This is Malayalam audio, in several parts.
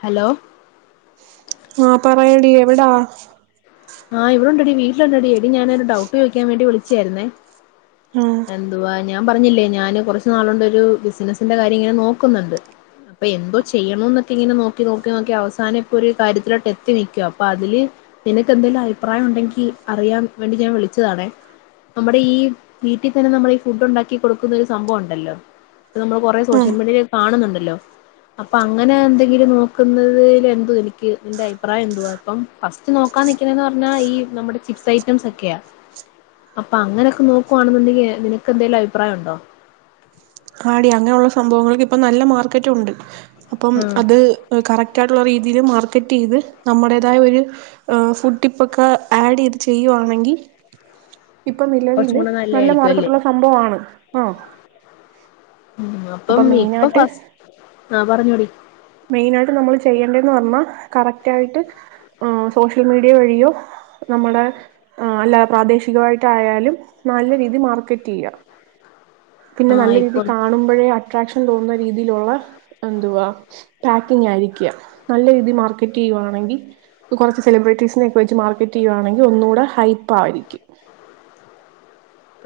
ഹലോ ആഹ് പറയടി എവിടാ ആ, ഇവിടൊണ്ടടി വീട്ടിലുണ്ടടി, എടി ഞാനൊരു ഡൗട്ട് ചോദിക്കാൻ വേണ്ടി വിളിച്ചയായിരുന്നേ ആഹ് എന്തുവാ ഇനി ഞാൻ പറഞ്ഞില്ലേ ഞാൻ കുറച്ച് നാളുകൊണ്ട് ഒരു ബിസിനസ്സിന്റെ കാര്യം ഇങ്ങനെ നോക്കുന്നുണ്ട്, അപ്പൊ എന്തോ ചെയ്യണംഎന്നൊക്കെ ഇങ്ങനെ നോക്കി നോക്കി നോക്കി അവസാനം ഇപ്പൊ ഒരു കാര്യത്തിലോട്ട് എത്തി നിക്കുവാ അപ്പൊ അതില് നിനക്ക് ക്കെന്തെലും അഭിപ്രായം ഉണ്ടെങ്കിൽ അറിയാൻ വേണ്ടി ഞാൻ വിളിച്ചതാണെ, നമ്മുടെ ഈ വീട്ടിൽ തന്നെ നമ്മൾ ഈ ഫുഡ് ഉണ്ടാക്കി കൊടുക്കുന്ന ഒരു സംഭവം ഉണ്ടല്ലോ, നമ്മൾ കൊറെ ആഹ് സോഷ്യൽ മീഡിയ കാണുന്നുണ്ടല്ലോ അപ്പൊ അങ്ങനെ എന്തെങ്കിലും നോക്കുന്നതിൽ എന്താ നിനക്ക് നിന്റെ അഭിപ്രായം എന്തുവാ, ഇപ്പം ഫസ്റ്റ് നോ നോക്കാ നിക്കുന്നന്ന് പറഞ്ഞാ ഈ നമ്മുടെ ചിപ്സ് ഐറ്റംസ് ഒക്കെയാ, അപ്പൊ അങ്ങനെയൊക്കെ നോക്കുവാണെന്നുണ്ടെങ്കിൽ നിനക്ക് എന്തെലും അഭിപ്രായം ഉണ്ടോ? ആടി അങ്ങനെയുള്ള സംഭവങ്ങൾക്ക് ഇപ്പൊ നല്ല മാർക്കറ്റ് ഉണ്ട്. അപ്പം ഉം അത് കറക്റ്റ് ആയിട്ട ള്ള രീതില് മാർക്കറ്റ് ചെയ്ത് നമ്മുടേതായ ഒരു ഫുഡ് ടിപ്പൊക്കെ ആഡ് ചെയ്ത് ചെയ്യുവാണെങ്കി ഇപ്പൊ കുറച്ചും നിലവില് കൂടെ നല്ല നല്ലയായിരിക്കും അല്ലേ മാർക്കറ്റുള്ള സംഭവാണ്, ആ ഉം, അപ്പം ഇപ്പൊ മെയിനായിട്ട് ഫസ് ആ പറഞ്ഞോടി മെയിൻ ആയിട്ട് നമ്മൾ ചെയ്യേണ്ടേന്ന് പറഞ്ഞാ കറക്റ്റ് ആയിട്ട് ഉം സോഷ്യൽ മീഡിയ വഴിയോ, നമ്മുടെ അല്ലാതെ പ്രാദേശികമായിട്ട് ആയാലും നല്ല രീതില് മാർക്കറ്റ് ചെയ്യുക. പിന്നെ ആ നല്ല രീതി ഇപ്പം കാണുമ്പോഴേ അട്രാക്ഷൻ തോന്നുന്ന രീതിയിലുള്ള എന്തുവാ പാക്കിങ് ആയിരിക്കാ നല്ല രീതി മാർക്കറ്റ് ചെയ്യുവാണെങ്കിൽ കുറച്ച് സെലിബ്രിറ്റീസ് നെയൊക്ക് വെച്ച് മാർക്കറ്റ് ചെയ്യുവാണെങ്കിൽ ഒന്ന് കൂടെ ഹൈപ്പ് ആയിരിക്കും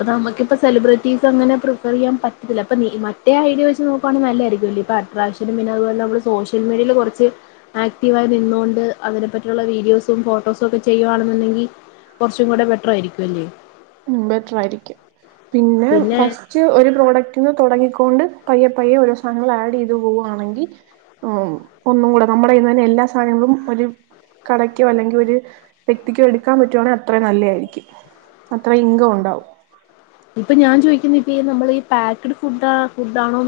അതാ നമ്മക്കിപ്പ സെലിബ്രിറ്റീസ് അങ്ങനെ പ്രിഫർ ചെയ്യാൻ പറ്റത്തില്ല പ്പം മറ്റേ ഐഡിയ വെച്ച് നോക്കുവാണെിൽ നല്ലായിരിക്കുംല്ലേ ഇപ്പൊ അട്രാക്ഷനും പിന്നെ അതുപോലെ നമ്മള് സോഷ്യൽ മീഡിയൽ കുറച്ച് ആക്റ്റീവ ആയി നിന്നോണ്ട് അതിനെ പറ്റിയുള്ള വീഡിയോസും ഫോട്ടോസും ഒക്കെ ചെയ്യുവാണെന്നുണ്ടെങ്കിൽ കുറച്ചും കൂടെ ബെറ്റർ ആയിരിക്കുല്ലേ ഉം ബെറ്റർ ആയിരിക്കും പിന്നെ ഫസ്റ്റ് ഒരു പ്രോഡക്റ്റന്ന് തുടങ്ങി കൊണ്ട് പയ്യെ പയ്യെ ഓരോ സാധനങ്ങൾ ആഡ് ചെയ്ത് പോവുവാണെങ്കിൽ ഈമ് ഒന്നും കൂടെ നമ്മുടെന്ന് തന്നെ എല്ലാ സാധനങ്ങളും ഒരു കടക്കോ അല്ലെങ്കിൽ ഒരു വ്യക്തിക്കോ എടുക്കാൻ പറ്റുവാണെ അത്രയും നല്ലതായിരിക്കും അത്ര ഇൻകം ഉണ്ടാവും ഇപ്പൊ ഞാൻ ചോദിക്ക [unintelligible] നമ്മൾ ഈ പക്ക്ഡ് ഫുഡാ ഫുഡാണോ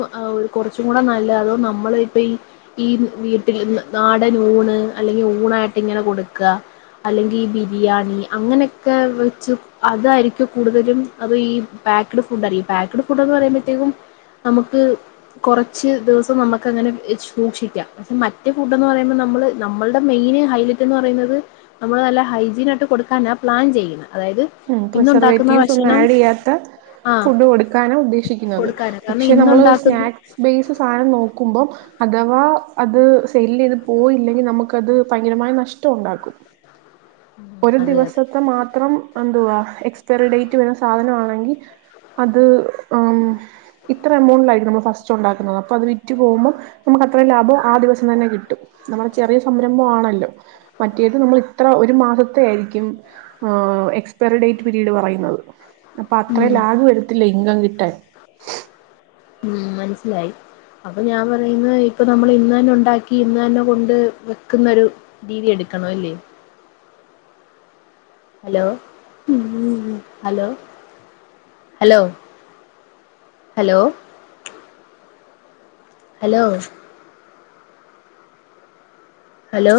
കുറച്ചും കൂടെ നല്ലത് അതോ നമ്മൾ ഇപ്പ ഈ വീട്ടിൽ നാടൻ ഊണ് അല്ലെങ്കിൽ ഊണായിട്ട് ഇങ്ങനെ കൊടുക്കുക അല്ലെങ്കിൽ ഈ ബിരിയാണി അങ്ങനെയൊക്കെ വെച്ച് അതായിരിക്കും കൂടുതലും അത് ഈ പാക്കഡ് ഫുഡ് അറിയ പാക്ക്ഡ് ഫുഡ് എന്ന് പറയുമ്പോഴത്തേക്കും നമുക്ക് കുറച്ച് ദിവസം നമുക്ക് അങ്ങനെ സൂക്ഷിക്കാം പക്ഷെ മറ്റേ ഫുഡ് എന്ന് പറയുമ്പോ നമ്മൾ നമ്മളുടെ മെയിൻ ഹൈലെറ്റ് എന്ന് പറയുന്നത് നമ്മൾ നല്ല ഹൈജീൻായിട്ട് കൊടുക്കൻ ആ പ്ലാൻ ചെയ്യുന്നത് അതായത് ഇന്നുണ്ടാക്കുന്ന സെർവേറ്റീവ്സ് ഒന്നും ഭക്ഷണം ആഡ് ചെയ്യാത്ത ആഹ് ഫുഡ് കൊടുക്കാനാ ഉദ്ദേശിക്കുന്നത് കൊടുക്കാന് കാരണം പക്ഷേ നമ്മൾ ഇന്നുണ്ടാക്കുന്ന സ്നാക്സ് ബേസ് സാധനം നോക്കുമ്പോൾ അഥവാ അത് സെല്ല് ചെയ്ത് പോയില്ലെങ്കിൽ നമുക്കത് ഭയങ്കരമായി നഷ്ടം ഉണ്ടാക്കും ഒരു ഉം അതെ ദിവസത്തെ മാത്രം എന്തുവാ എക്സ്പയറി ഡേറ്റ് വരുന്ന സാധനമാണെങ്കിൽ അത് എമ് ഇത്ര എമൗണ്ടിലായിട്ട് നമ്മൾ ഫസ്റ്റ് ഉണ്ടാക്കുന്നത് അപ്പൊ അത് വിറ്റു പോകുമ്പോം നമുക്ക് അത്ര ലാഭം ആ ദിവസം തന്നെ കിട്ടും നമ്മൾ ചെറിയ സംരംഭം ആണല്ലോ മറ്റേത് നമ്മൾ ഇത്ര ഒരു മാസ [unintelligible] ഏഹ് എക്സ്പയ ഡേറ്റ് പിരീട് പറയുന്നത് അപ്പൊ അത്ര ഉം ലാഗ് വരത്തില്ല ഇൻകം കി എട്ട ഉം മനസിലായി അപ്പൊ ഞാൻ പറയുന്ന ഇപ്പൊ നമ്മൾ ഇന്ന്ന്നെ ഉണ്ടാക്കി ഇന്ന് തന്നെ കൊണ്ട് വെക്കുന്നൊ ഒരു രീതി എടുക്കണ അല്ലേ hello [unintelligible] hello hello hello hello hello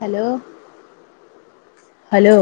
hello hello